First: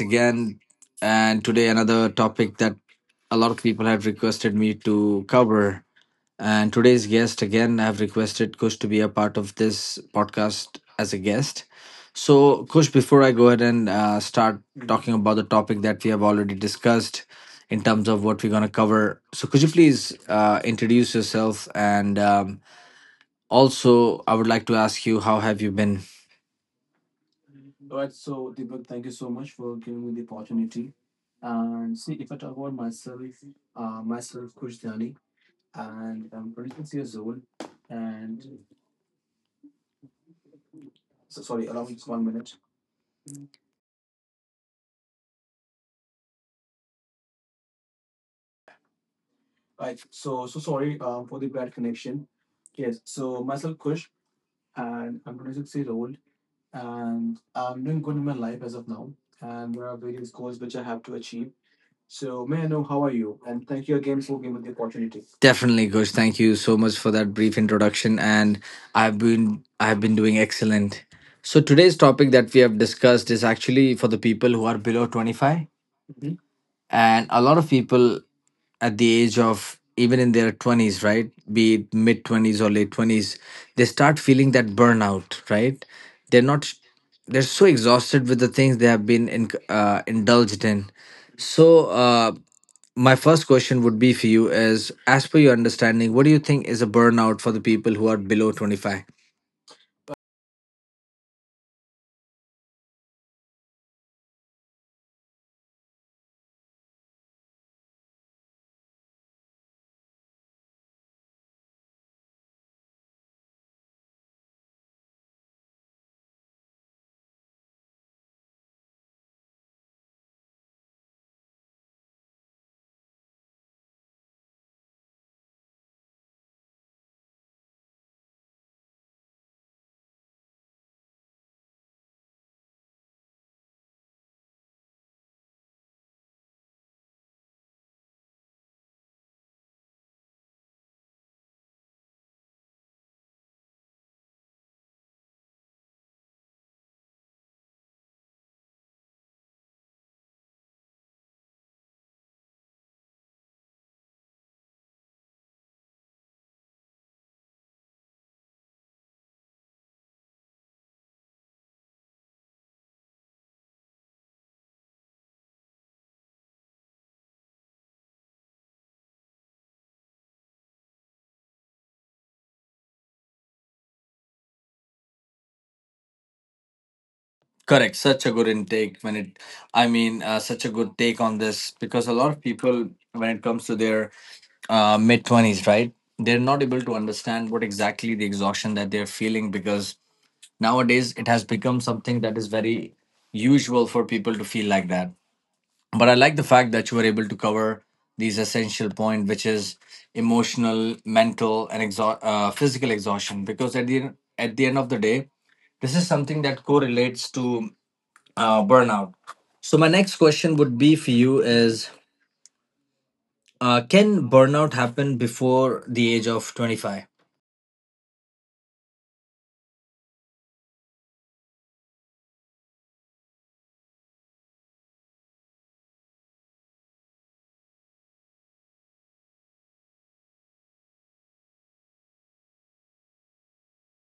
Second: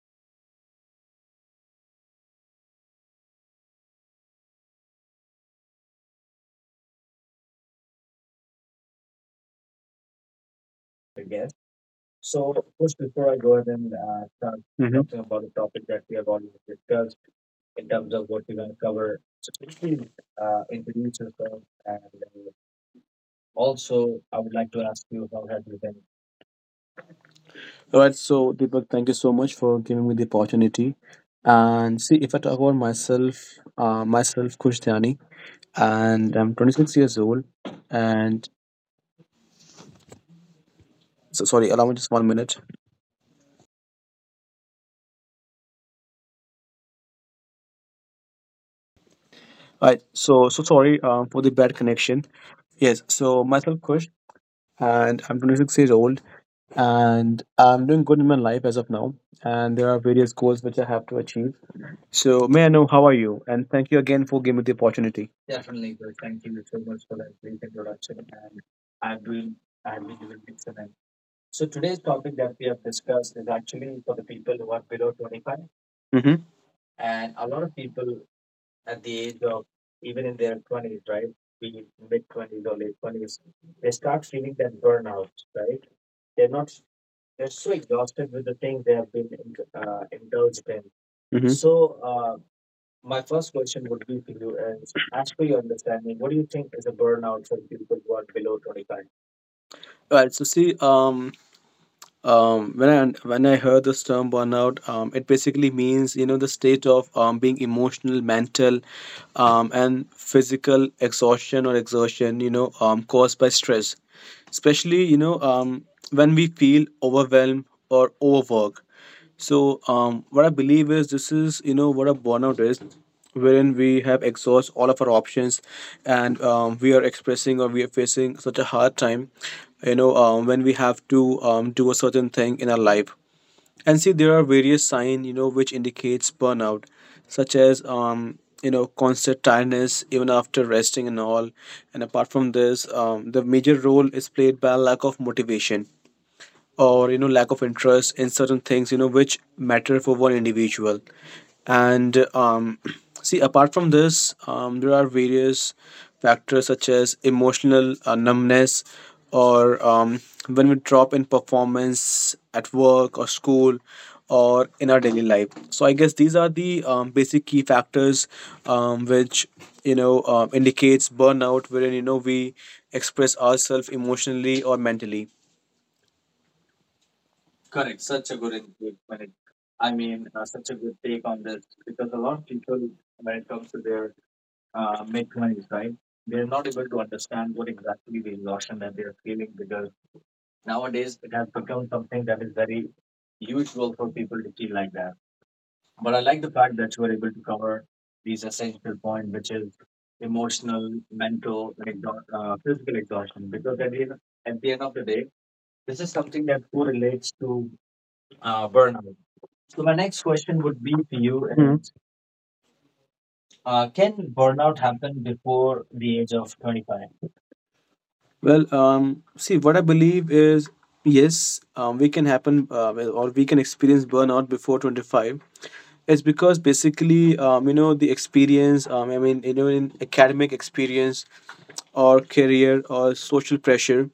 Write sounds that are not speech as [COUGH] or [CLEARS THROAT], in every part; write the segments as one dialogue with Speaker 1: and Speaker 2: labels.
Speaker 1: again. And today, another topic that a lot of people have requested me to cover. And today's guest, again, I've requested Kush to be a part of this podcast as a guest. So, Kush, before I go ahead and start talking
Speaker 2: Mhm.
Speaker 1: about the topic that we have already discussed in terms of what we're going to cover, so could you please introduce yourself? And also, I would like to ask you, how have you been?
Speaker 2: All right, so Deepak, thank you so much for giving me the opportunity. And see, if I talk about myself, myself Kush Kushtani, and I'm 26 years old. And so, sorry, allow me just one
Speaker 1: one
Speaker 2: minute.
Speaker 1: minute
Speaker 2: All right, so sorry for the bad
Speaker 1: That
Speaker 2: connection.
Speaker 1: connection.
Speaker 2: Yes, so myself Kush,
Speaker 1: Kush.
Speaker 2: and I'm 26 years old, and
Speaker 1: And
Speaker 2: I'm doing good in my life as of now. And there are various goals
Speaker 1: those
Speaker 2: which
Speaker 1: which
Speaker 2: I
Speaker 1: I have
Speaker 2: have to
Speaker 1: to achieve
Speaker 2: achieve. So may I know how are
Speaker 1: for
Speaker 2: you?
Speaker 1: you.
Speaker 2: And
Speaker 1: And
Speaker 2: thank
Speaker 1: thank
Speaker 2: you
Speaker 1: you again
Speaker 2: again for
Speaker 1: for
Speaker 2: giving me the
Speaker 1: the opportunity.
Speaker 2: opportunity.
Speaker 1: Definitely, Kush. Thank you so much for that brief introduction, and I've been doing excellent. So today's topic that we have discussed is actually for the people who are below 25,
Speaker 2: Mm-hmm.
Speaker 1: and a lot of people at the age of even in their 20s, right, be it mid 20s or late 20s, they start feeling that burnout, right? They're not, they're so exhausted with the things they have been in, indulged in.
Speaker 2: Mm-hmm.
Speaker 1: So
Speaker 2: So,
Speaker 1: my first question would be for you is, as per your understanding, what do you think is a burnout for the people who are below 25?
Speaker 2: all right. So see, when I heard this term burnout, it basically means you know the state of being emotional, mental, and physical exhaustion or exertion, you know, caused by stress, especially you know when we feel overwhelmed or overworked. So, what I believe is this is, you know, what a burnout is, wherein we have exhaust all of our options, and we are expressing or we are facing such a hard time, you know, when we have to do a certain thing in our life. And see, there are various signs, you know, which indicates burnout, such as, you know, constant tiredness even after resting and all. And apart from this, the major role is played by lack of motivation, or you know lack of interest in certain things you know which matter for one individual. And [CLEARS THROAT] see, apart from this, there are various factors such as emotional numbness, or when we drop in performance at work or school or in our daily life. So I guess these are the basic key factors, which you know indicates burnout, wherein you know we express ourselves emotionally or mentally.
Speaker 1: Correct, such a good intake when it, I mean such a good take on this, because a lot of people when it comes to their mid 20s, right? They're not able to understand what exactly the exhaustion that they're feeling, because nowadays it has become something that is very usual for people to feel like that. But I like the fact that you were able to cover these essential point, which is emotional, mental, and physical exhaustion, because at the end of the day, this is something that correlates to burnout. So my next question would be for you is, can burnout happen before the age of 25?
Speaker 2: Well, see, what I believe is yes, we can happen well, or we can experience burnout before 25. It's because basically, you know, the experience, I mean, you know, in academic experience or career or social pressure.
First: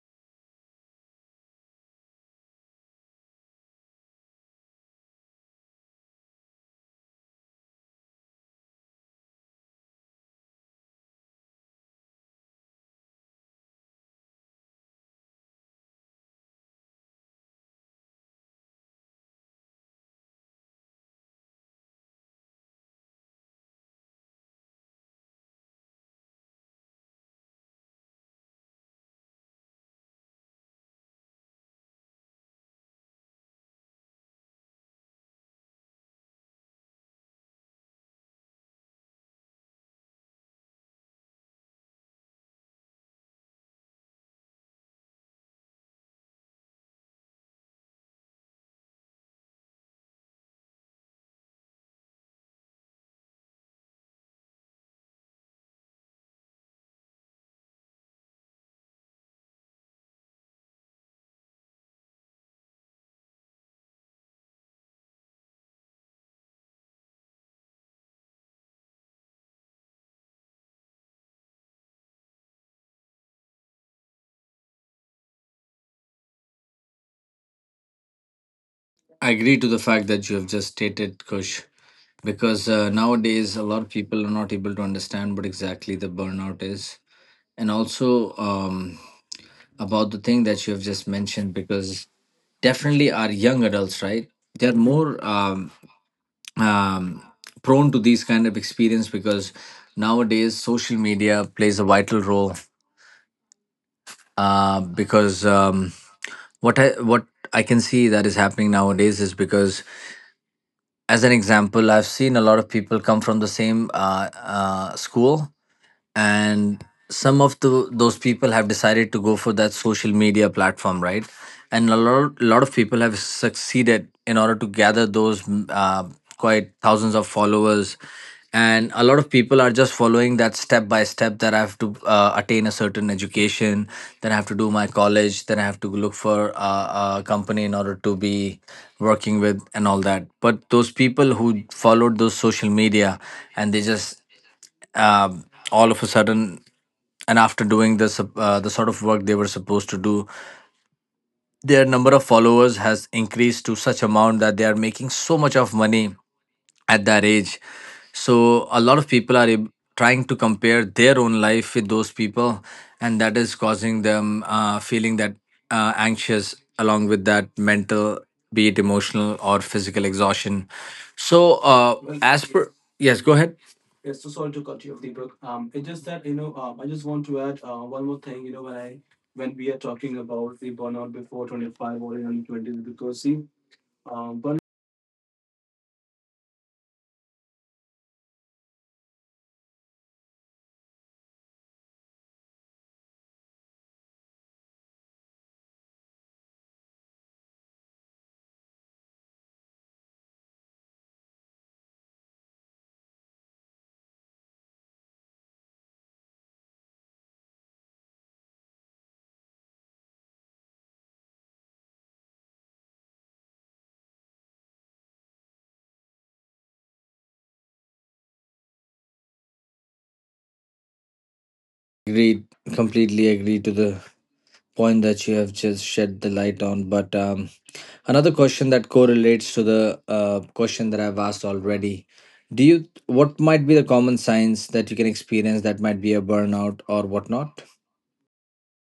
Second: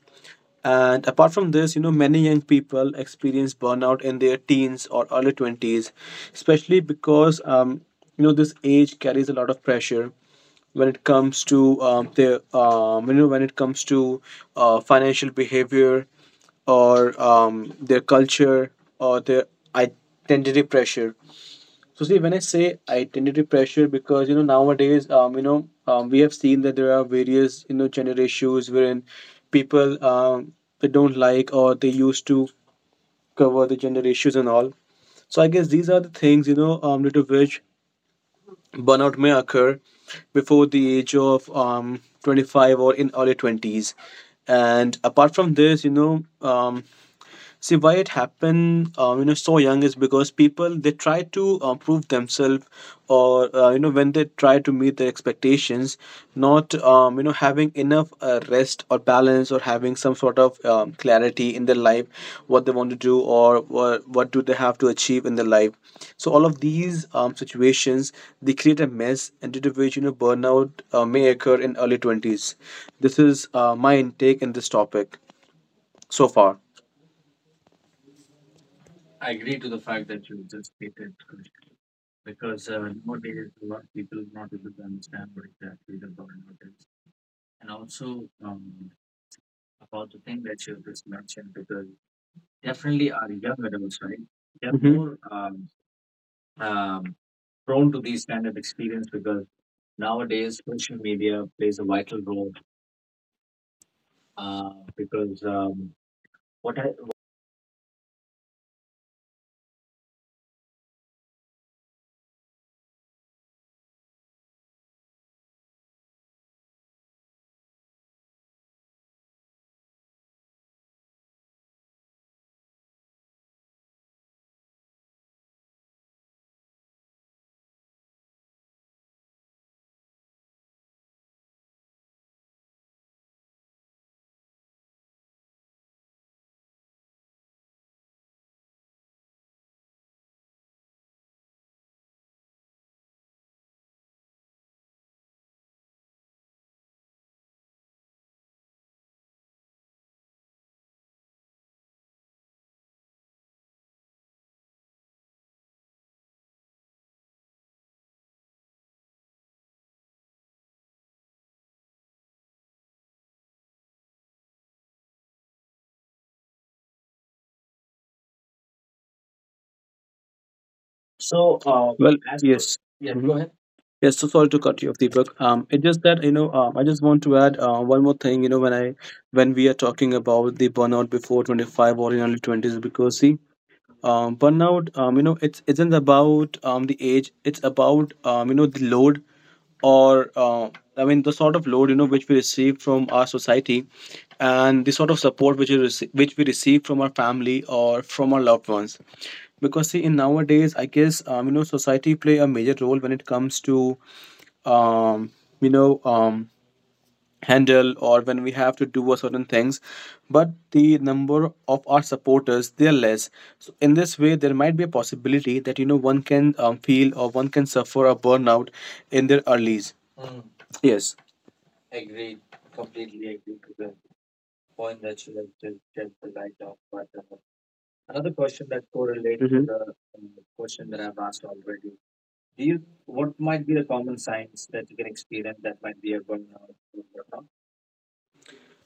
Speaker 2: And apart from this, you know, many young people experience burnout in their teens or early 20s, especially because, you know, this age carries a lot of pressure when it comes to the you know when it comes to financial behavior, or their culture, or their identity pressure. So see, when I say identity pressure, because you know nowadays, we have seen that there are various you know gender issues wherein people they don't like or they used to cover the gender issues and all. So I guess these are the things you know due to which burnout may occur before the age of 25 or in early 20s. And apart from this, you know, see why it happened, you know, so young is because people they try to prove themselves, or you know, when they try to meet their expectations, not you know having enough rest or balance or having some sort of clarity in their life, what they want to do or what do they have to achieve in their life. So all of these situations, they create a mess, and due to which you know burnout may occur in early 20s. This is my intake in this topic so far.
Speaker 1: I agree to the fact that you have just stated, Kush, because nowadays a lot of people are not able to understand what exactly the burnout is. And also, about the thing that you have just mentioned, because definitely our young adults, right? They're
Speaker 2: Mhm.
Speaker 1: more um, um, prone to these kind of experience, because nowadays social media plays a vital role because what I can see that is happening nowadays is because, as an example, I've seen a lot of people come from the same school, and some of the those people have decided to go for that social media platform, right? And a lot of people have succeeded in order to gather those quite thousands of followers. And a lot of people are just following that step by step, that I have to attain a certain education, then I have to do my college, then I have to look for a company in order to be working with, and all that. But those people who followed those social media, and they just um, all of a sudden, and after doing this, the sort of work they were supposed to do, their number of followers has increased to such amount that they are making so much of money at that age. So a lot of people are trying to compare their own life with those people, and that is causing them, feeling that anxious, along with that mental, be it emotional or physical exhaustion. So
Speaker 2: Well,
Speaker 1: as per
Speaker 2: yes,
Speaker 1: yes, go ahead.
Speaker 2: yes. So sorry to cut you off, Deepak. It's just that you know, I just want to add one more thing. When we are talking about the burnout before 25 or in early 20s, because see, burnout, you know it's isn't about the age, it's about you know the load, or I mean the sort of load you know which we receive from our society, and the sort of support which we receive from our family or from our loved ones. Because see in nowadays I guess you know society play a major role when it comes to um, you know um, handle or when we have to do a certain things, but the number of our supporters they're less. So in this way there might be a possibility that you know one can feel or one can suffer a burnout in their earlys. Yes.
Speaker 1: Agreed, completely agree to the point that you have just shed the light on. But another question that correlates to the question that I've asked already. Do you, what might be the common signs that you can experience that might be a burnout or whatnot?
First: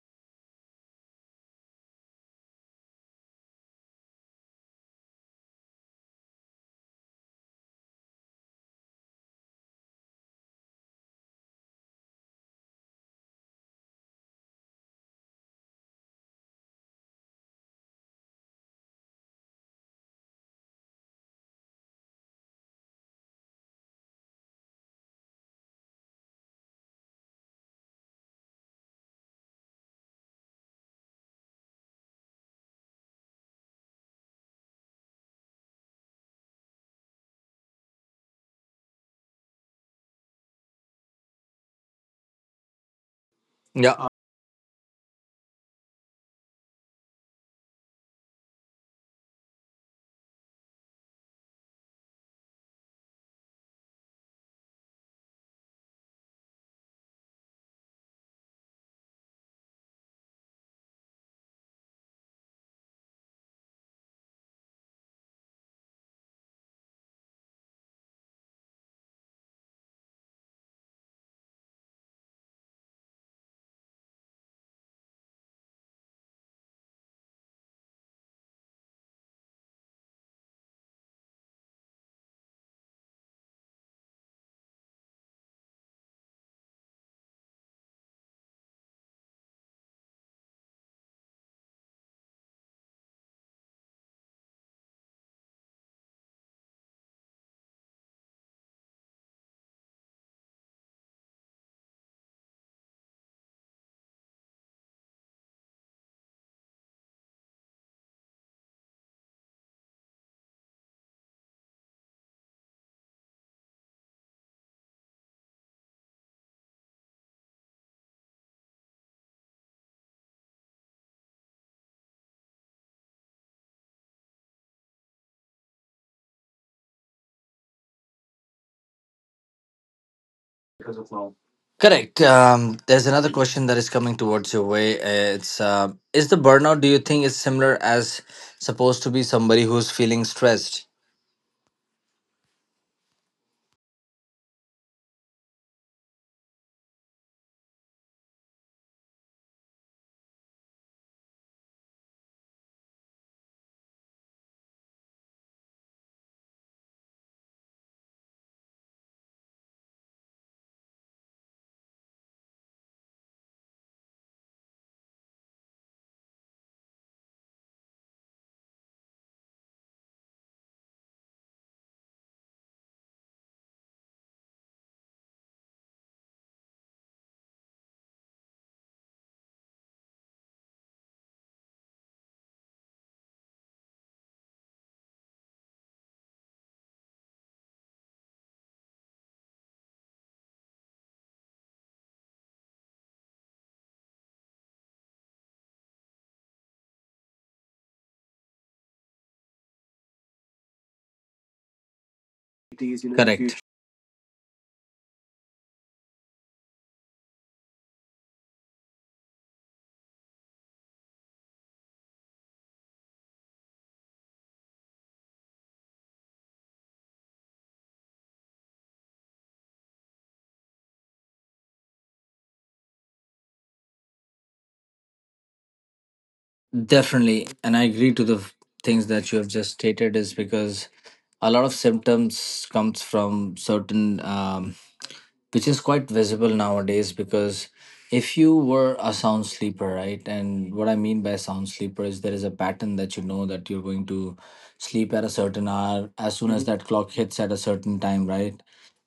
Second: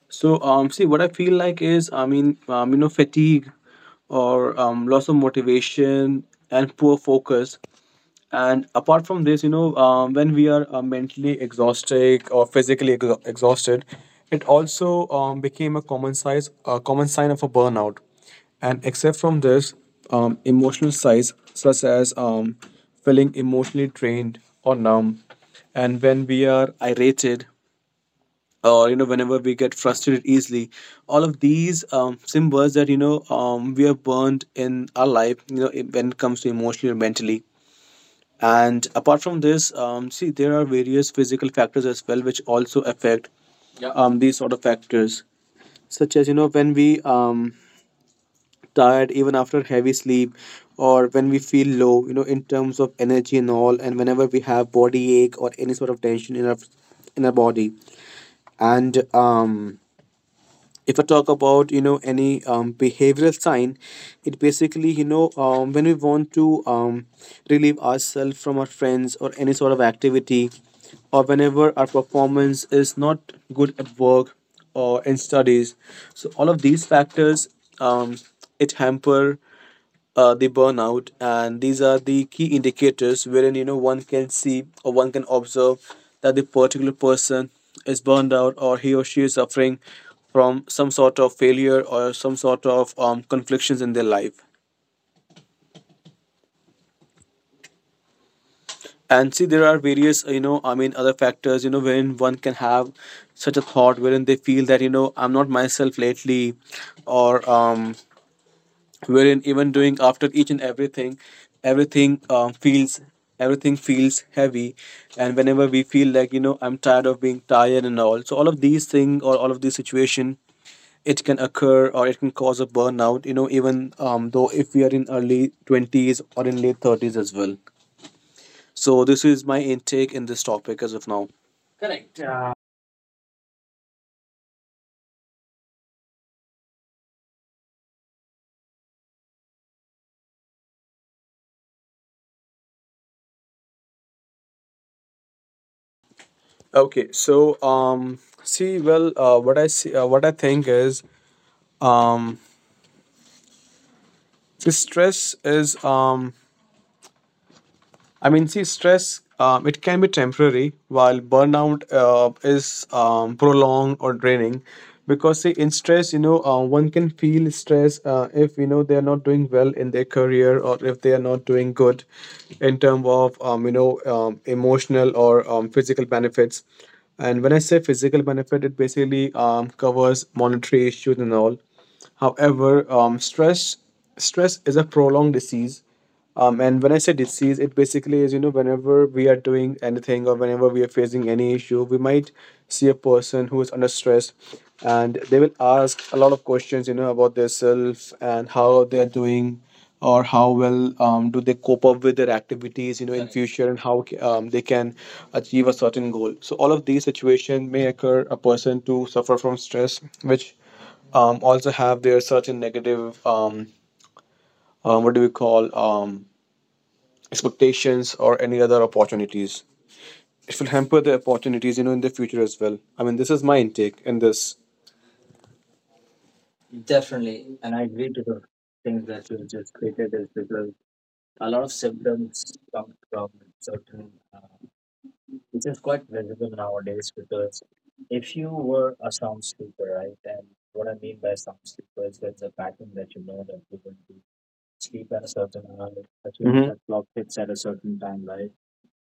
Speaker 2: So see what I feel like is I mean you know fatigue, or loss of motivation, and poor focus. And apart from this you know when we are mentally exhausted or physically ex- exhausted, it also became a common sign of a burnout. And except from this, emotional size such as, feeling emotionally drained or numb, and when we are irritated, or you know whenever we get frustrated easily, all of these symbols that you know we are burned in our life you know when it comes to emotionally or mentally. And apart from this, see, there are various physical factors as well, which also affect. Yeah.
Speaker 1: Yeah.
Speaker 2: These sort of factors, such as, you know, when we tired even after heavy sleep, or when we feel low, you know, in terms of energy and all, and whenever we have body ache or any sort of tension in our body. And if I talk about you know any behavioral sign, it basically you know when we want to relieve ourselves from our friends or any sort of activity, or whenever our performance is not good at work or in studies. So all of these factors, um, it hamper the burnout, and these are the key indicators wherein you know one can see or one can observe that the particular person is burned out or he or she is suffering from some sort of failure or some sort of conflictions in their life. And see there are various you know I mean other factors you know wherein one can have such a thought wherein they feel that you know I'm not myself lately, or wherein even doing after each and everything, everything feels everything feels heavy, and whenever we feel like you know I'm tired of being tired and all. So all of these things or all of these situation, it can occur or it can cause a burnout you know even though if we are in early 20s or in late 30s as well. So this is my intake in this topic as
Speaker 1: Because
Speaker 2: of
Speaker 1: of
Speaker 2: now.
Speaker 1: now. Correct. There's another question that is coming towards your way. It's is the burnout, do you think, is similar as supposed to be somebody who's feeling stressed?
Speaker 2: Okay. So see well what I think is, um stress is I mean, see, stress, it can be temporary, while burnout is prolonged or draining. Because see, in stress, you know, one can feel stress if you know they are not doing well in their career, or if they are not doing good in terms of emotional or physical benefits. And when I say physical benefit, it basically covers monetary issues and all. However, stress is a prolonged disease, and when I say disease, it basically is, you know, whenever we are doing anything or whenever we are facing any issue, we might see a person who is under stress, and they will ask a lot of questions, you know, about their self and how they are doing, or how well do they cope up with their activities, you know, in Correct.
Speaker 1: Correct.
Speaker 2: future, and how they can achieve a certain goal. So all of these situations may occur a person to suffer from stress, which also have their certain negative, what do we call, expectations or any other opportunities. It will hamper the opportunities, you know, in the future as well. I mean, this is my intake in this.
Speaker 1: Definitely, and I agree to the things that you have just stated, is because a lot of symptoms comes from certain, which is quite visible nowadays. Because if you were a sound sleeper, right, and what I mean by sound sleeper is there is a pattern that you know, that you're going to sleep at a certain hour as soon as, mhm,
Speaker 2: Hmm.
Speaker 1: that clock hits at a certain time, right?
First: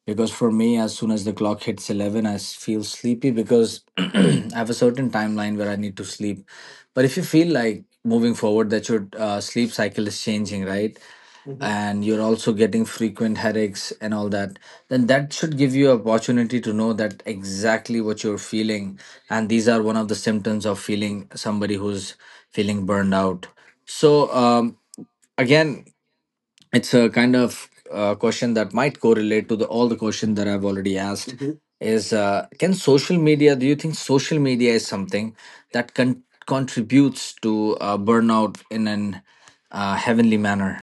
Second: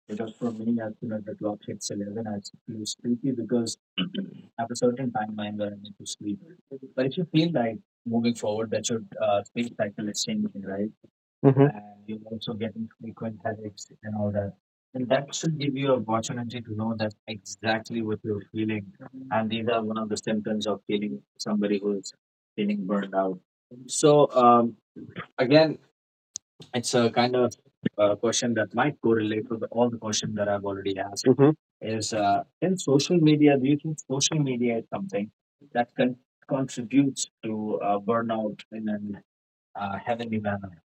Speaker 1: Because for me, as soon as the clock hits 11, I feel sleepy, because [CLEARS THROAT] I have a certain timeline where I need to sleep. But if you feel like moving forward that your sleep cycle is changing, right? Mhm.
Speaker 2: Hmm.
Speaker 1: And you're also getting frequent headaches and all that, then that should give you opportunity to know that exactly what you're feeling, and these are one of the symptoms of feeling somebody who's feeling burned out. So again, it's a kind of question that might correlate to the all the questions that I've already asked,
Speaker 2: Mm-hmm.
Speaker 1: is can social media, do you think social media is something that contributes to burnout in an heavenly manner?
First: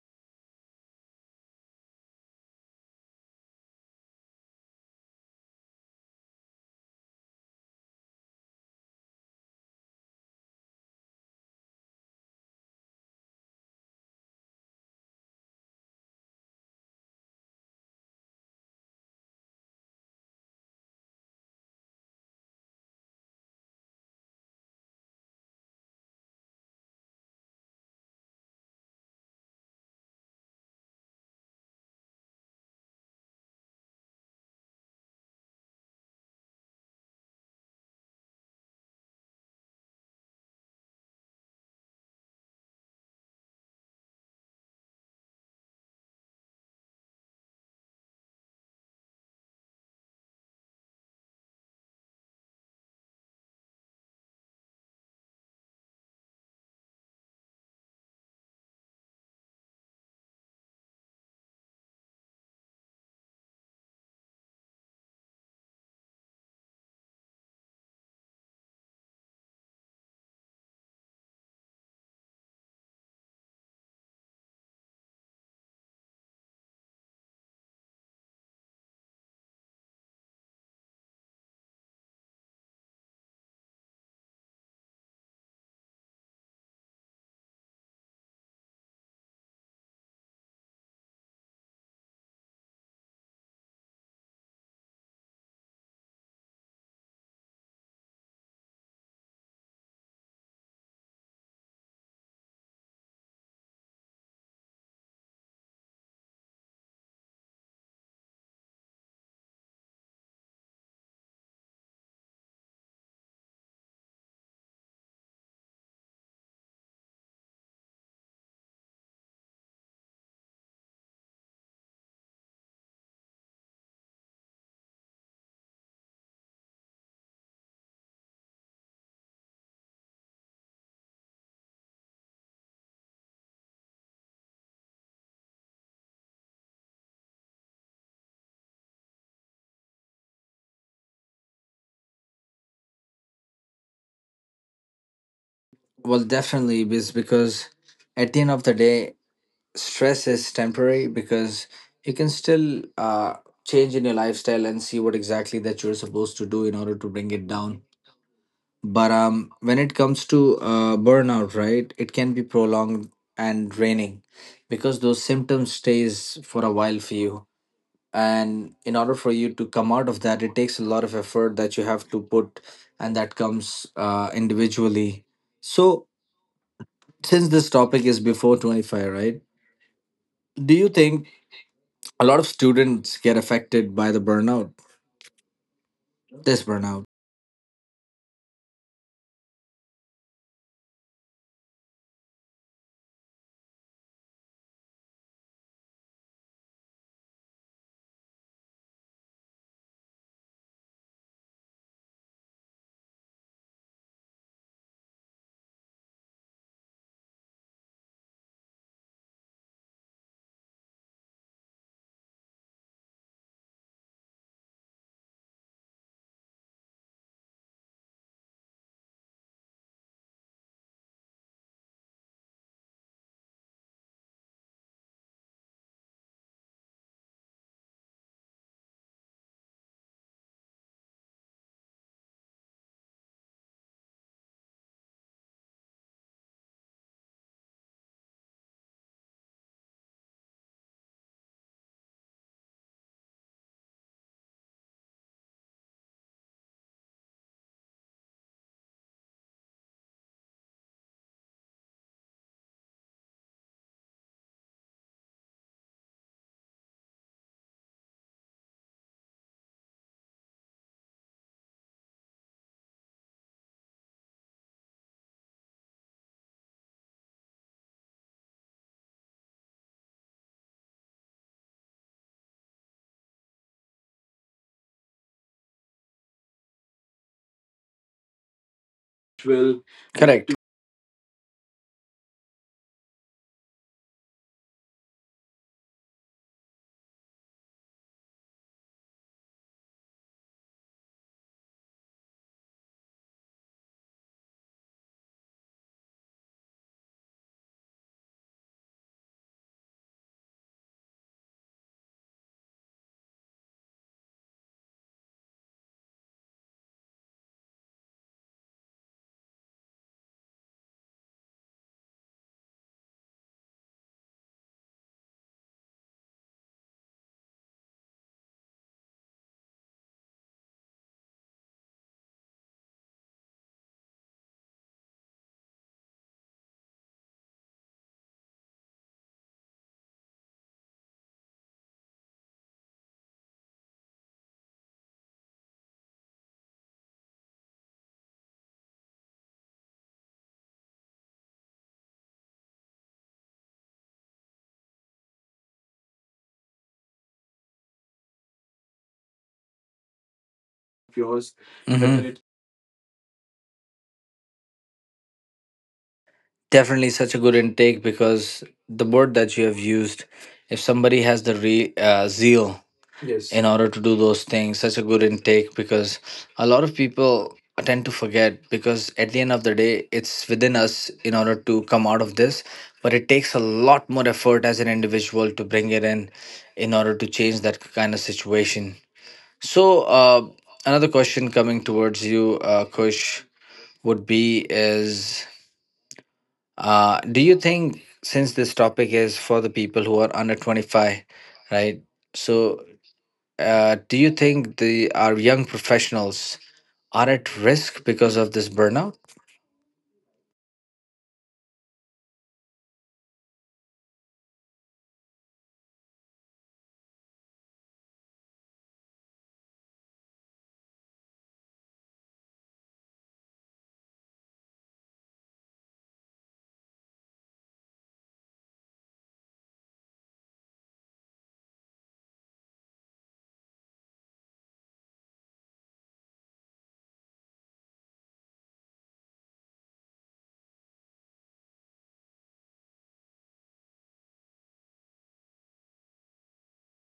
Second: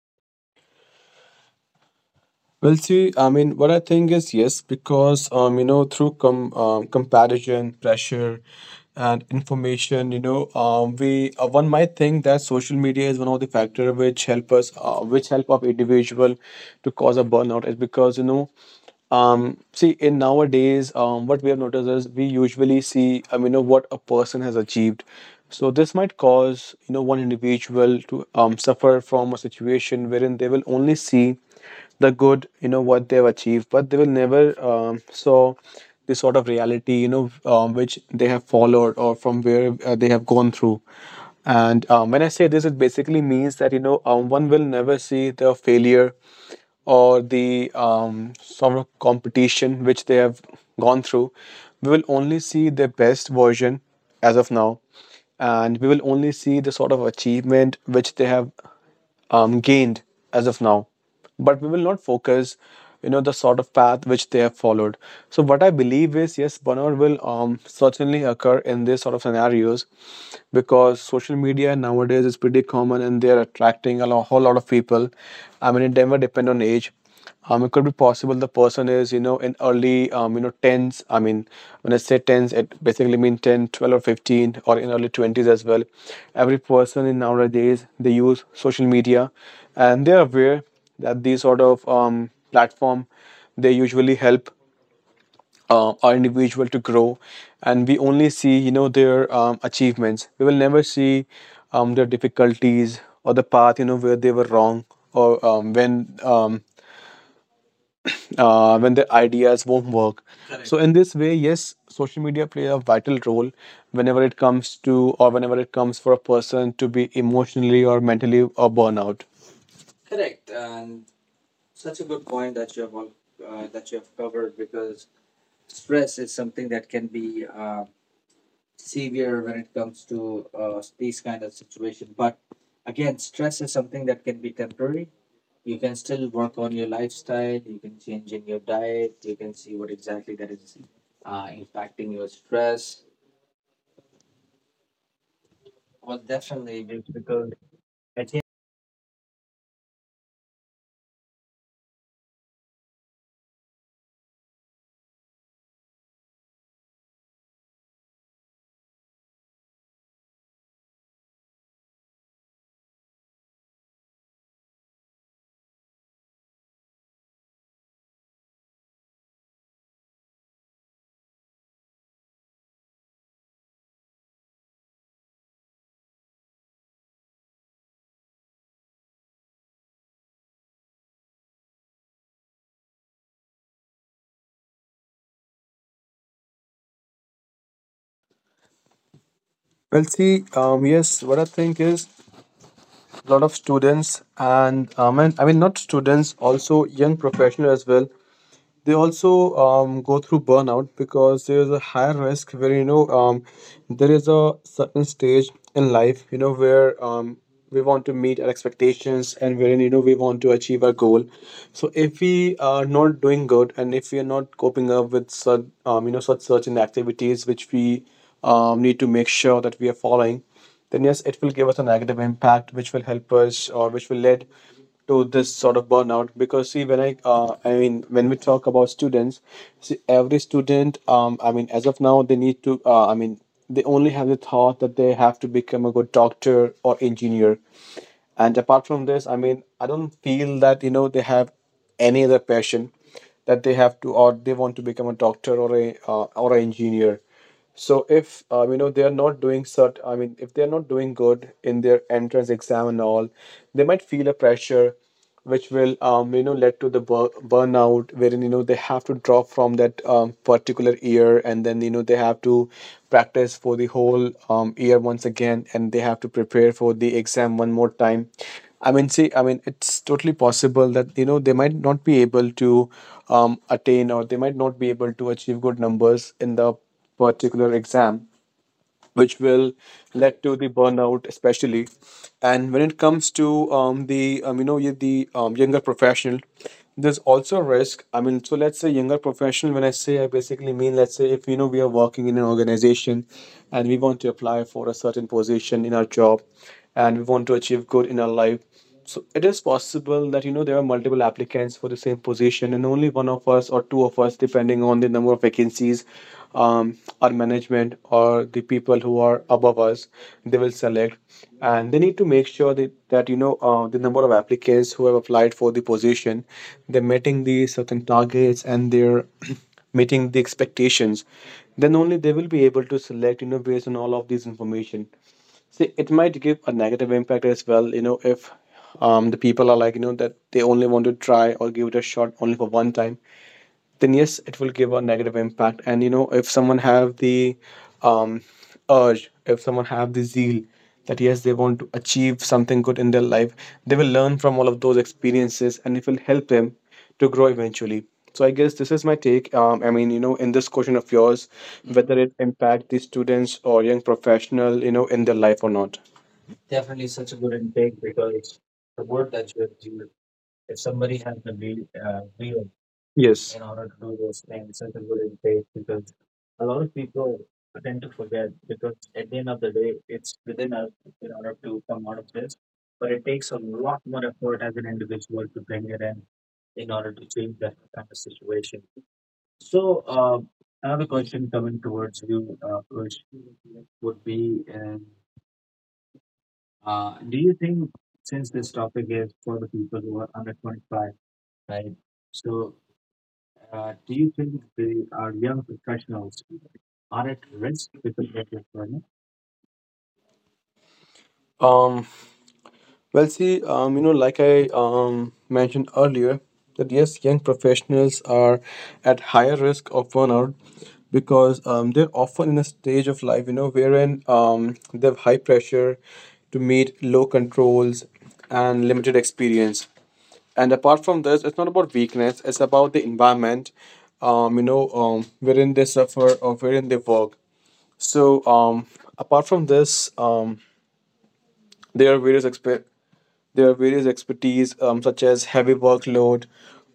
Speaker 2: Well, see, I mean, what I think is yes, because you know, through comparison, pressure, and information, you know, we one might think that social media is one of the factor which help us, which help of individual to cause a burnout, is because you know see, in nowadays, what we have noticed is we usually see, you know, what a person has achieved. So this might cause, you know, one individual to suffer from a situation wherein they will only see the good, you know, what they've achieved, but they will never saw the sort of reality, you know, which they have followed or from where they have gone through. And when I say this, it basically means that, you know, one will never see the failure or the sort of competition which they have gone through. We will only see their best version as of now, and we will only see the sort of achievement which they have gained as of now, but we will not focus, you know, the sort of path which they have followed. So what I believe is yes, burnout will certainly occur in this sort of scenarios, because social media nowadays is pretty common and they're attracting whole lot of people. I mean, it never depend on age. It could be possible the person is, you know, in early, you know, tens. I mean, when I say tens, it basically mean 10, 12, or 15, or in early 20s as well. Every person in nowadays, they use social media and they're aware that these sort of platform, they usually help our individual to grow. And we only see, you know, their achievements. We will never see their difficulties or the path, you know, where they were wrong or um, when the ideas won't work. Correct. So in this way, yes, social media play a vital role whenever it comes to, or whenever it comes for a person to be emotionally or mentally a burnout.
Speaker 1: Well, definitely is, because at the end of the day, stress is temporary, because you can still change in your lifestyle and see what exactly that you're supposed to do in order to bring it down. But when it comes to burnout, right, it can be prolonged and draining, because those symptoms stays for a while for you. And in order for you to come out of that, it takes a lot of effort that you have to put, and that comes individually. So since this topic is before 25, right, do you think a lot of students get affected by the burnout, this burnout?
Speaker 2: Well, see, yes, what I think is a lot of students, and I mean not students, also young professionals as well, they also go through burnout, because there is a higher risk where you know there is a certain stage in life, you know, where we want to meet our expectations and wherein, you know, we want to achieve our goal. So if we are not doing good and if we are not coping up with such you know such certain activities which we need to make sure that we are following, then yes, it will give us a negative impact which will help us or which will lead to this sort of burnout. Because see, when I mean, when we talk about students, see every student, I mean, as of now, they need to I mean, they only have the thought that they have to become a good doctor or engineer. And apart from this, I mean, I don't feel that, you know, they have any other passion, that they have to or they want to become a doctor or a or an engineer. So if you know, they are not doing I mean, if they are not doing good in their entrance exam and all, they might feel a pressure which will you know, lead to the burnout, wherein you know they have to drop from that particular year, and then you know they have to practice for the whole year once again, and they have to prepare for the exam one more time. I mean, see, I mean, it's totally possible that you know they might not be able to attain, or they might not be able to achieve good numbers in the particular exam, which will
Speaker 1: Well,
Speaker 2: lead
Speaker 1: correct.
Speaker 2: to the burnout especially. And when it comes to the you know, the younger professional, there's also a risk. I mean, so let's say younger professional, when I say, I basically mean, let's say if you know we are working in an organization and we want to apply for a certain position in our job, and we want to achieve good in our life. So it is possible that you know there are multiple applicants for the same position, and only one of us or two of us, depending on the number of vacancies, our management or the people who are above us, they will select, and they need to make sure that, that you know the number of applicants who have applied for the position, they're meeting the certain targets and they're [CLEARS THROAT] meeting the expectations, then only they will be able to select, you know, based on all of these information. See, it might give a negative impact as well, you know, if the people are like, you know, that they only want to try or give it a shot only for one time, then yes, it will give a negative impact. And, you know, if someone have the um, urge, if someone have the zeal that yes, they want to achieve something good in their life, they will learn from all of those experiences and it will help them to grow eventually. So I guess this is my take. I mean, you know, in this question of
Speaker 1: Yours.
Speaker 2: yours, whether
Speaker 1: Mhm.
Speaker 2: it impact the students or young professional, you know, in their life or not.
Speaker 1: Definitely such a good intake, because the word that you have used, if somebody has the zeal, yes, in
Speaker 2: Yes.
Speaker 1: order to do those things, such a good intake, because a lot of people tend to forget, because at the end of the day, it's within us in order to come out of this. But it takes a lot more effort as an individual to bring it in order to change that kind of situation. So, another question coming towards you, Kush, would be is, do you think, since this topic is for the people who are under 25, right? So, do you think the our young professionals are at risk because of this burnout?
Speaker 2: Um, well, see, you know, like I mentioned earlier, that yes, young professionals are at higher risk of burnout, because they're often in a stage of life, you know, wherein they have high pressure to meet low controls and limited experience. And apart from this, it's not about weakness, it's about the environment, wherein they suffer or wherein they work. So, apart from this, there are there are various expertise, such as heavy workload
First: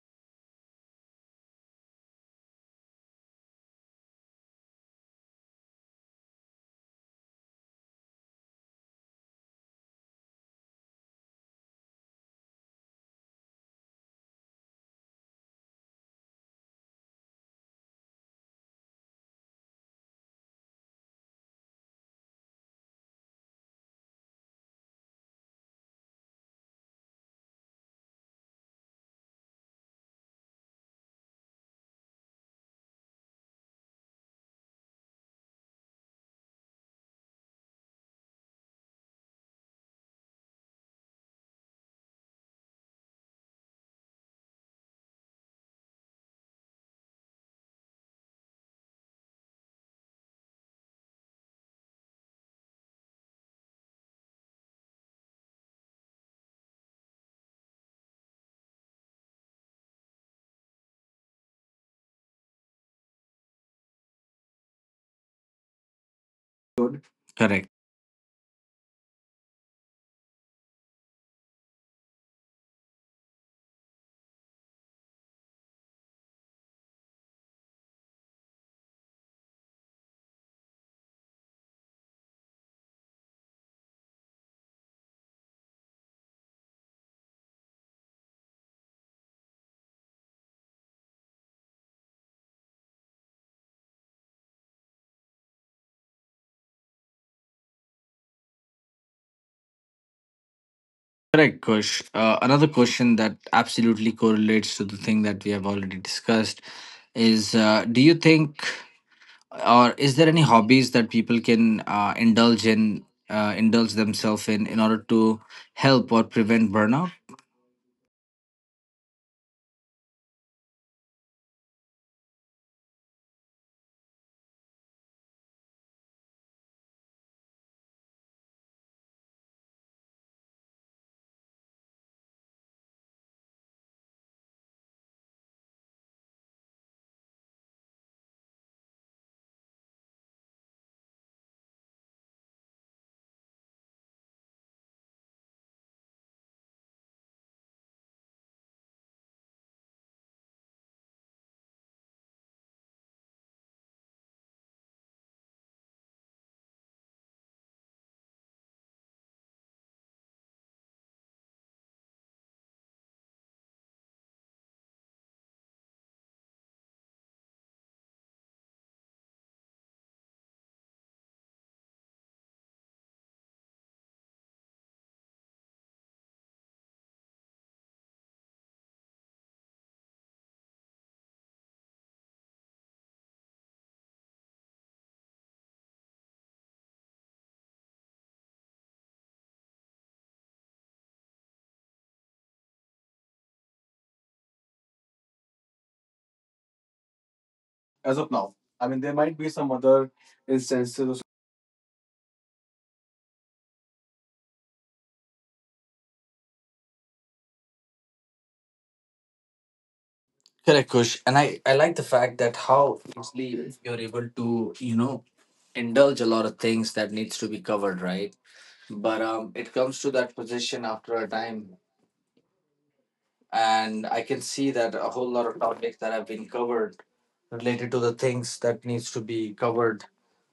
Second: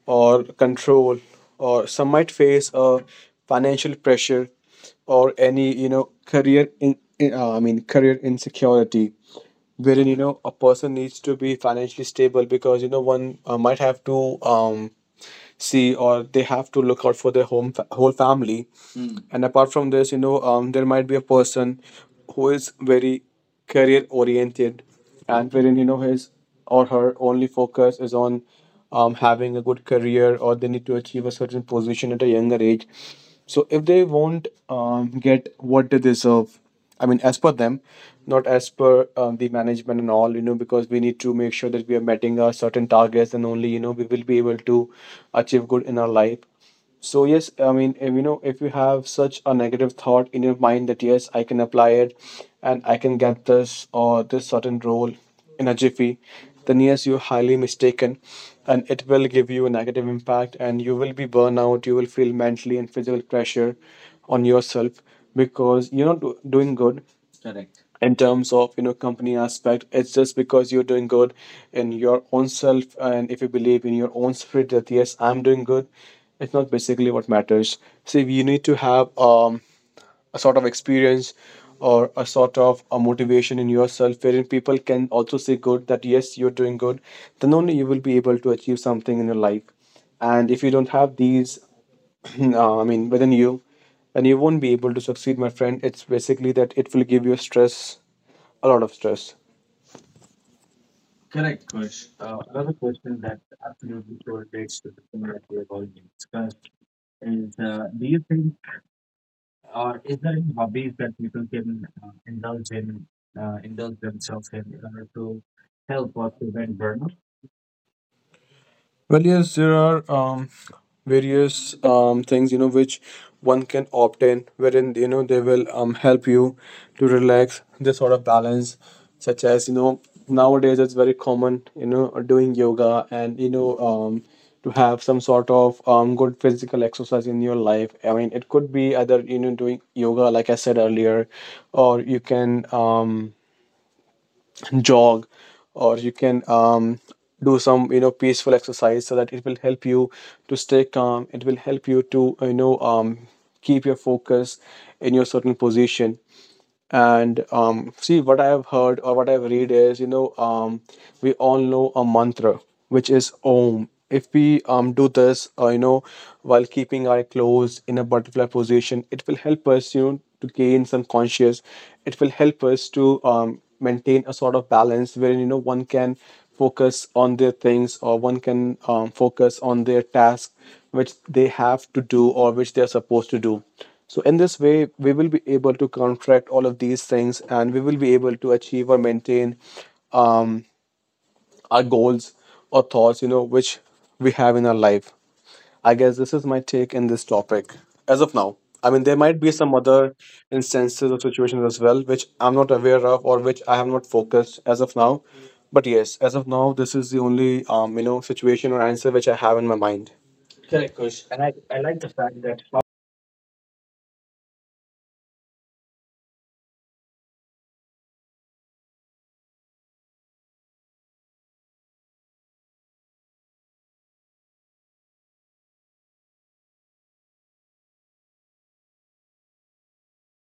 Speaker 2: or control, or some might face financial pressure, or any you know career in I mean, career insecurity, wherein you know a person needs to be financially stable, because you know one might have to see, or they have to look out for their whole family. Mm. And apart from this, you know, there might be a person who is very career oriented, and wherein, you know, his or her only focus is on having a good career, or they need to achieve a certain position at a younger age. So if they won't get what they deserve, I mean, as per them, not as per the management and all, you know, because we need to make sure that we are meeting our certain targets, and only, you know, we will be able to achieve good in our life. So yes, I mean, if, you know, if you have such a negative thought in your mind that yes, I can apply it, and I can get this or this certain role in a jiffy, then yes, you're highly mistaken, and it will give you a negative impact, and you will be burnout. You will feel mentally and physical pressure on yourself because you're not do- doing
Speaker 1: Good.
Speaker 2: good
Speaker 1: Correct.
Speaker 2: in terms of you know company aspect. It's just because you're doing good in your own self, and if you believe in your own spirit that yes, I'm doing good, it's not basically what matters. See, you need to have a sort of experience or a sort of a motivation in yourself, wherein people can also see good that yes, you're doing good, then only you will be able to achieve something in your life. And if you don't have these [CLEARS THROAT] I mean within you, then you won't be able to succeed, my friend. It's basically that it will give you stress, a lot of stress.
Speaker 1: Correct, Kush. Another question that absolutely correlates to the thing that we have already discussed is, do you think or is there any hobbies that people can indulge themselves in order to help or prevent burnout?
Speaker 2: Well, yes, there are various things, you know, which one can opt in, wherein you know they will help you to relax this sort of balance, such as you know nowadays it's very common, you know, doing yoga and you know to have some sort of good physical exercise in your life. I mean, it could be either you know doing yoga, like I said earlier, or you can. Jog, or you can do some you know peaceful exercise, so that it will help you to stay calm, it will help you to you know keep your focus in your certain position. And see, what I have heard or what I've read is, you know, we all know a mantra, which is Om. If we do this, you know, while keeping our clothes in a butterfly position, it will help us, you know, to gain some conscious. It will help us to maintain a sort of balance wherein, you know, one can focus on their things, or one can focus on their task which they have to do or which they're supposed to do. So in this way, we will be able to contract all of these things, and we will be able to achieve or maintain our goals or thoughts, you know, which we have in our life. I guess this is my take in this topic
Speaker 1: As
Speaker 2: as
Speaker 1: of
Speaker 2: of
Speaker 1: now.
Speaker 2: now. I mean, there might be some
Speaker 1: Some other
Speaker 2: other instances or
Speaker 1: instances.
Speaker 2: situations as well, which I'm not aware of or which I have not focused as of now. But yes, as of now, this is the only, you know, situation or answer which I have in my mind.
Speaker 1: Correct, Kush. And I like the fact that how easily you're able to, you know, indulge a lot of things that needs to be covered, right? But it comes to that position after a time. And I can see that a whole lot of topics that have been covered related to the things that needs to be covered,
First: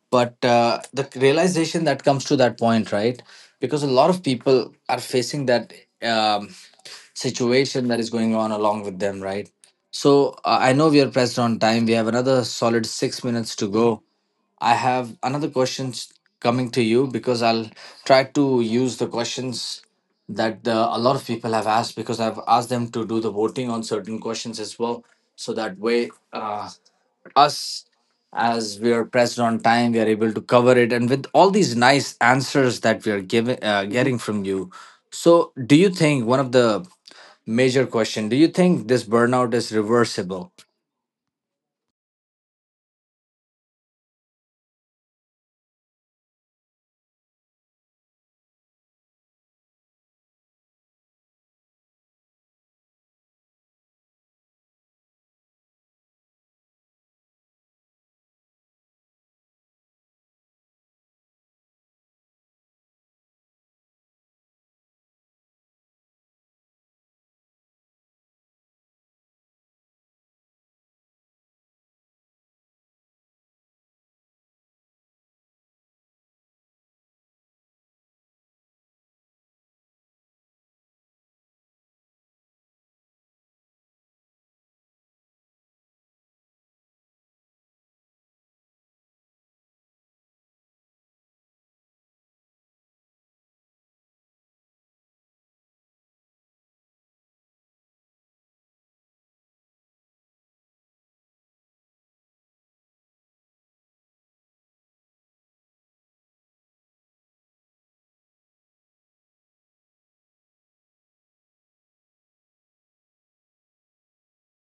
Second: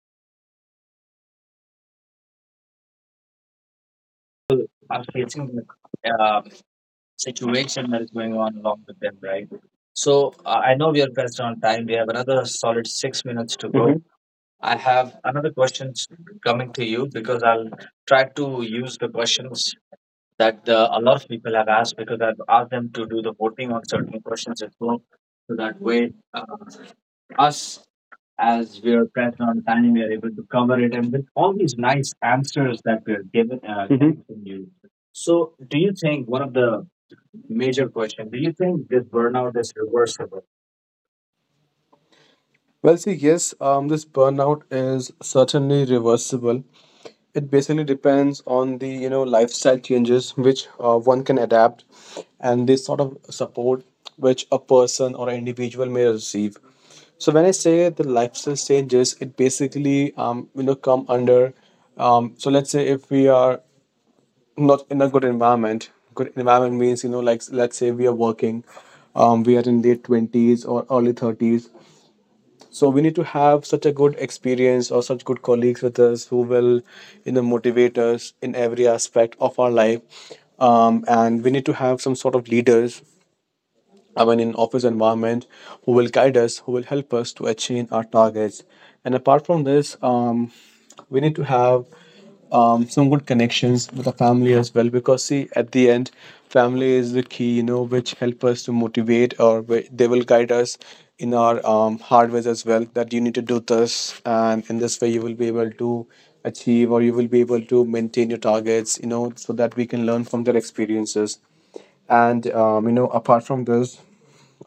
Speaker 1: but the realization that comes to that point, right, because a lot of people are facing that um, situation that is going on along with them, right? So I know we are pressed on time, we have another solid 6 minutes to
Speaker 2: hmm
Speaker 1: go. I have another questions coming to you, because I'll try to use the questions that the, a lot of people have asked, because I've asked them to do the voting on certain questions as well, so that way, uh, us, as we are pressed on time, we are able to cover it, and with all these nice answers that we are giving, mhm, getting from you. So do you think, one of the major question, do you think this burnout is reversible?
Speaker 2: Well, see, yes, this burnout is certainly reversible. It basically depends on the lifestyle changes which one can adapt, and this sort of support which a person or an individual may receive. So when I say the lifestyle changes, it basically come under. So let's say if we are not in a good environment. Good environment means like let's say we are working, we are in late 20s or early 30s, so we need to have such a good experience or such good colleagues with us who will, motivate us in every aspect of our life. And we need to have some sort of leaders, I mean, in office environment, who will guide us, who will help us to achieve our targets. And apart from this, we need to have some good connections with the family as well, because see, at the end, family is the key, which help us to motivate, or they will guide us in our hard ways as well, that you need to do this, and in this way you will be able to achieve, or you will be able to maintain your targets, so that we can learn from their experiences. And apart from this,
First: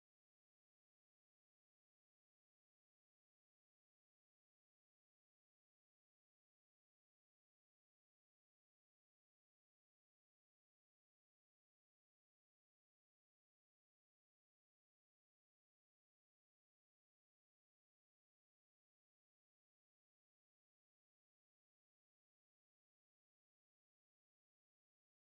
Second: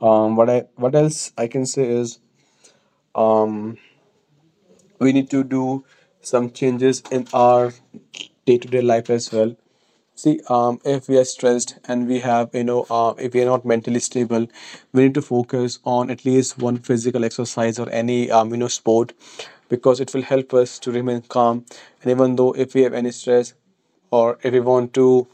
Speaker 2: what else I can say is, um, we need to do some changes in our day to day life as well. See, if we are stressed and we have, if we are not mentally stable, we need to focus on at least one physical exercise or any, sport, because it will help us to remain calm. And even though if we have any stress, or if we want to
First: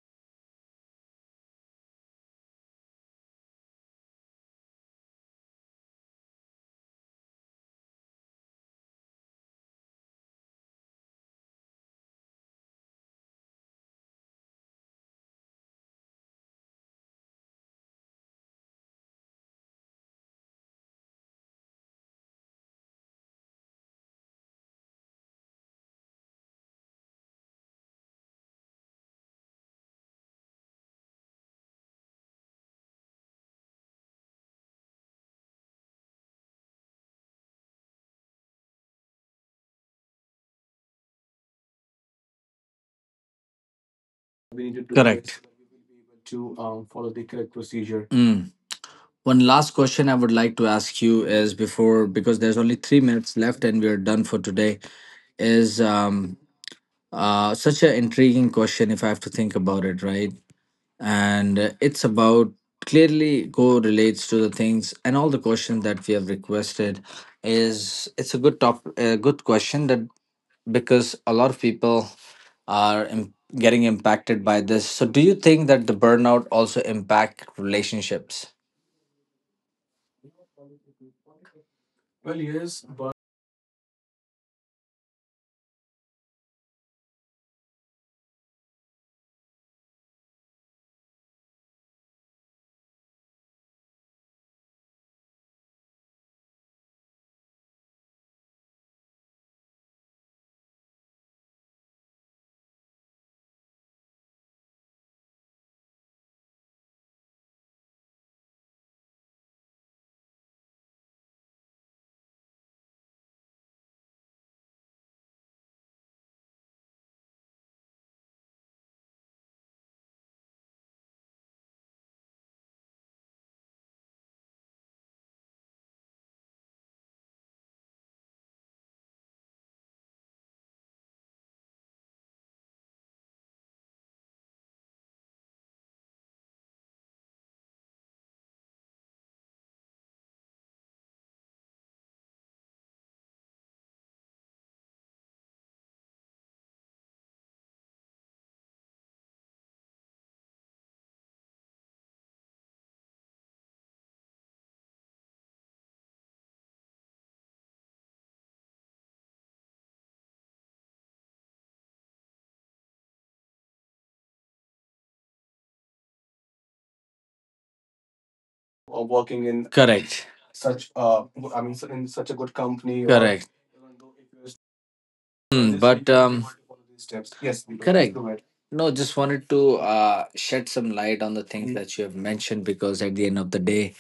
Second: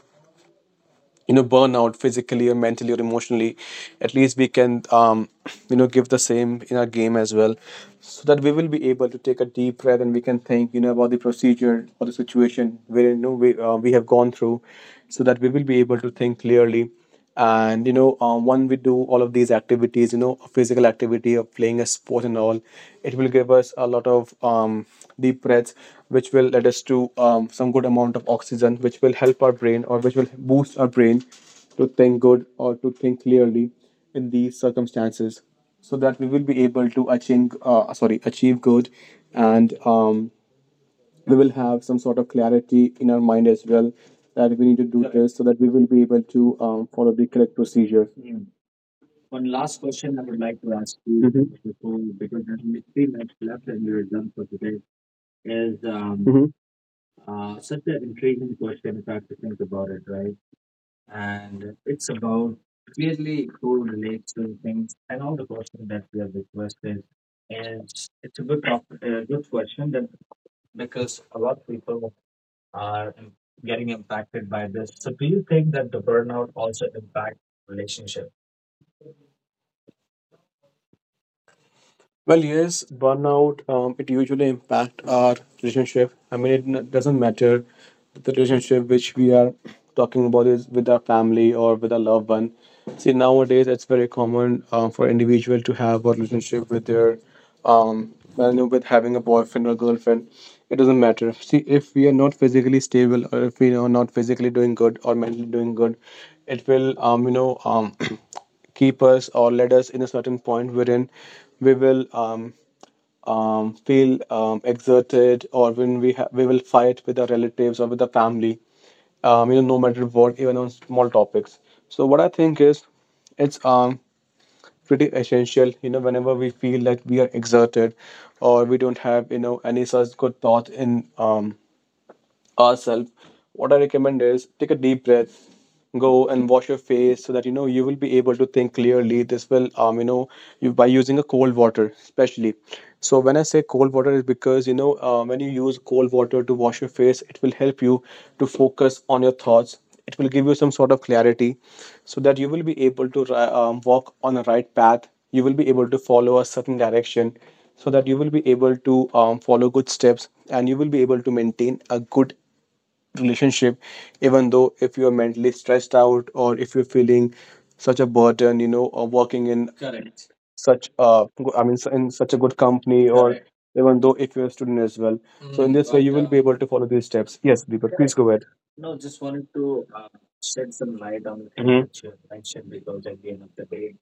Speaker 2: burnout physically or mentally or emotionally, at least we can give the same in our game as well, so that we will be able to take a deep breath, and we can think about the procedure or the situation where we have gone through, so that we will be able to think clearly. And when we do all of these activities, physical activity of playing a sport and all, it will give us a lot of deep breaths, which will let us to some good amount of oxygen, which will help our brain, or which will boost our brain to think good or to think clearly in these circumstances, so that we will be able to achieve, sorry, achieve good. And we will have some sort of clarity in our mind as well, that
Speaker 1: We
Speaker 2: we
Speaker 1: need
Speaker 2: need
Speaker 1: to
Speaker 2: to
Speaker 1: do
Speaker 2: do
Speaker 1: correct
Speaker 2: this
Speaker 1: this
Speaker 2: so that we will be able
Speaker 1: to
Speaker 2: to
Speaker 1: follow
Speaker 2: follow
Speaker 1: the
Speaker 2: the
Speaker 1: correct
Speaker 2: correct
Speaker 1: procedure.
Speaker 2: procedure.
Speaker 1: Mm. One last question I would like to ask you is before,
Speaker 2: Mhm.
Speaker 1: because there's only 3 minutes left and we're done for today, is
Speaker 2: Mhm.
Speaker 1: such an intriguing question if I have to think about it, right? And it's about, clearly go relates to the things and all the questions that we have requested, is it's a good top, a good question that, because a lot of people are getting impacted by this. So do you think that the burnout also impact relationships,
Speaker 2: Well, yes, burnout, it usually impact our relationship. I mean, it doesn't matter, the relationship which we are talking about is with our family or with our loved one. See, nowadays it's very common for individual to have a relationship with their, I don't know, with having a boyfriend or girlfriend. It doesn't matter. See, if we are not physically stable, or if we are not physically doing good or mentally doing good, it will, [CLEARS THROAT] keep us or let us in a certain point wherein we will feel exerted, or when we will fight with our relatives or with our family, no matter what, even on small topics. So what I think is, it's pretty essential, whenever we feel like we are exerted, or we don't have any such good thought in um ourselves. What I recommend is, take a deep breath, go and wash your face, so that you will be able to think clearly. This will you, by using a cold water especially. So when I say cold water is because when you use cold water to wash your face, it will help you to focus on your thoughts. It will give you some sort of clarity, so that you will be able to walk on the right path. You will be able to follow a certain direction, so that you will be able to follow good steps, and you will be able to maintain a good relationship, even though if you're mentally stressed out, or if you're feeling such a burden,
Speaker 1: or
Speaker 2: or
Speaker 1: working
Speaker 2: working
Speaker 1: in,
Speaker 2: in
Speaker 1: correct,
Speaker 2: such
Speaker 1: such uh,
Speaker 2: a,
Speaker 1: I
Speaker 2: I mean,
Speaker 1: mean in
Speaker 2: in
Speaker 1: such
Speaker 2: such
Speaker 1: a
Speaker 2: a
Speaker 1: good
Speaker 2: good
Speaker 1: company, or
Speaker 2: company, or
Speaker 1: correct.
Speaker 2: correct. Even though if you're a student as well, so in
Speaker 1: Mm,
Speaker 2: this way
Speaker 1: but
Speaker 2: you will be
Speaker 1: um,
Speaker 2: able to follow these steps. Yes, Deepak, please
Speaker 1: correct.
Speaker 2: go ahead.
Speaker 1: No, just wanted to shed some light on the things
Speaker 2: Hmm.
Speaker 1: that you have mentioned, because at the end of the day,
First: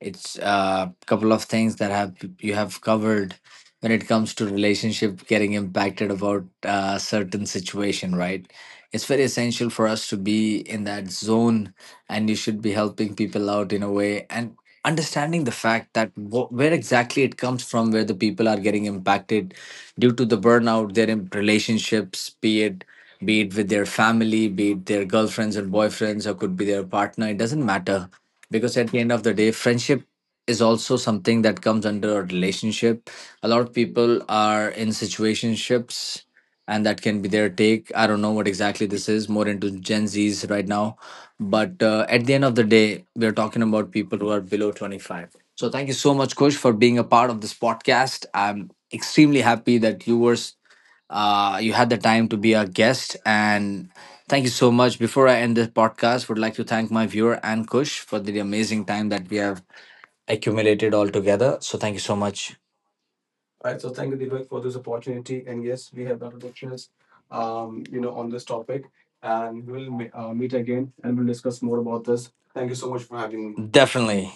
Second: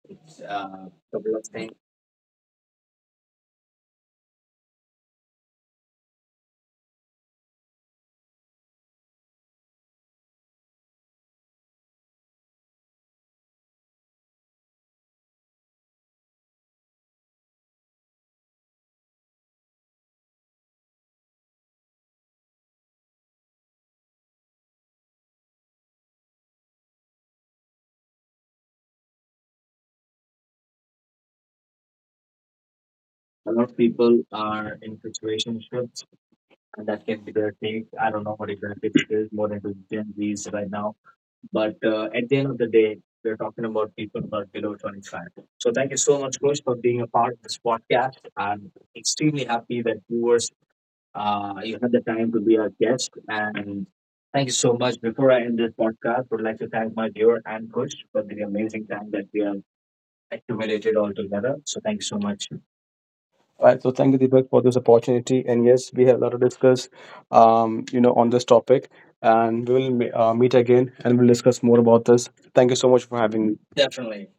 Speaker 1: it's a couple of things that have, you have covered, when it comes to relationship getting impacted about a certain situation, right? It's very essential for us to be in that zone, and you should be helping people out in a way, and understanding the fact that where exactly it comes from, where the people are getting impacted due to the burnout, their relationships, be it, be it with their family, be it their girlfriends and boyfriends, or could be their partner, it doesn't matter, because at the end of the day, friendship is also something that comes under a relationship. A lot of people are in situationships, and that can be their take, I don't know what exactly, this is more into Gen Z's right now. But at the end of the day, we're talking about people who are below 25. So thank you so much, Kush, for being a part of this podcast. I'm extremely happy that you were, you had the time to be a guest. And thank you so much. Before I end this podcast, would like to thank my viewer and Kush for the amazing time that we have accumulated all together. So thank you so much.
Speaker 2: All right, so thank you Deepak for this opportunity,
Speaker 1: Opportunity.
Speaker 2: and yes, we have a lot to discuss
Speaker 1: um, you know,
Speaker 2: on this topic, and
Speaker 1: and
Speaker 2: we will
Speaker 1: we'll
Speaker 2: meet
Speaker 1: meet
Speaker 2: again,
Speaker 1: again,
Speaker 2: and
Speaker 1: and
Speaker 2: we'll
Speaker 1: we'll
Speaker 2: discuss
Speaker 1: discuss
Speaker 2: more
Speaker 1: more
Speaker 2: about
Speaker 1: about,
Speaker 2: this. Thank you so much for
Speaker 1: for
Speaker 2: having me.
Speaker 1: having me. Definitely.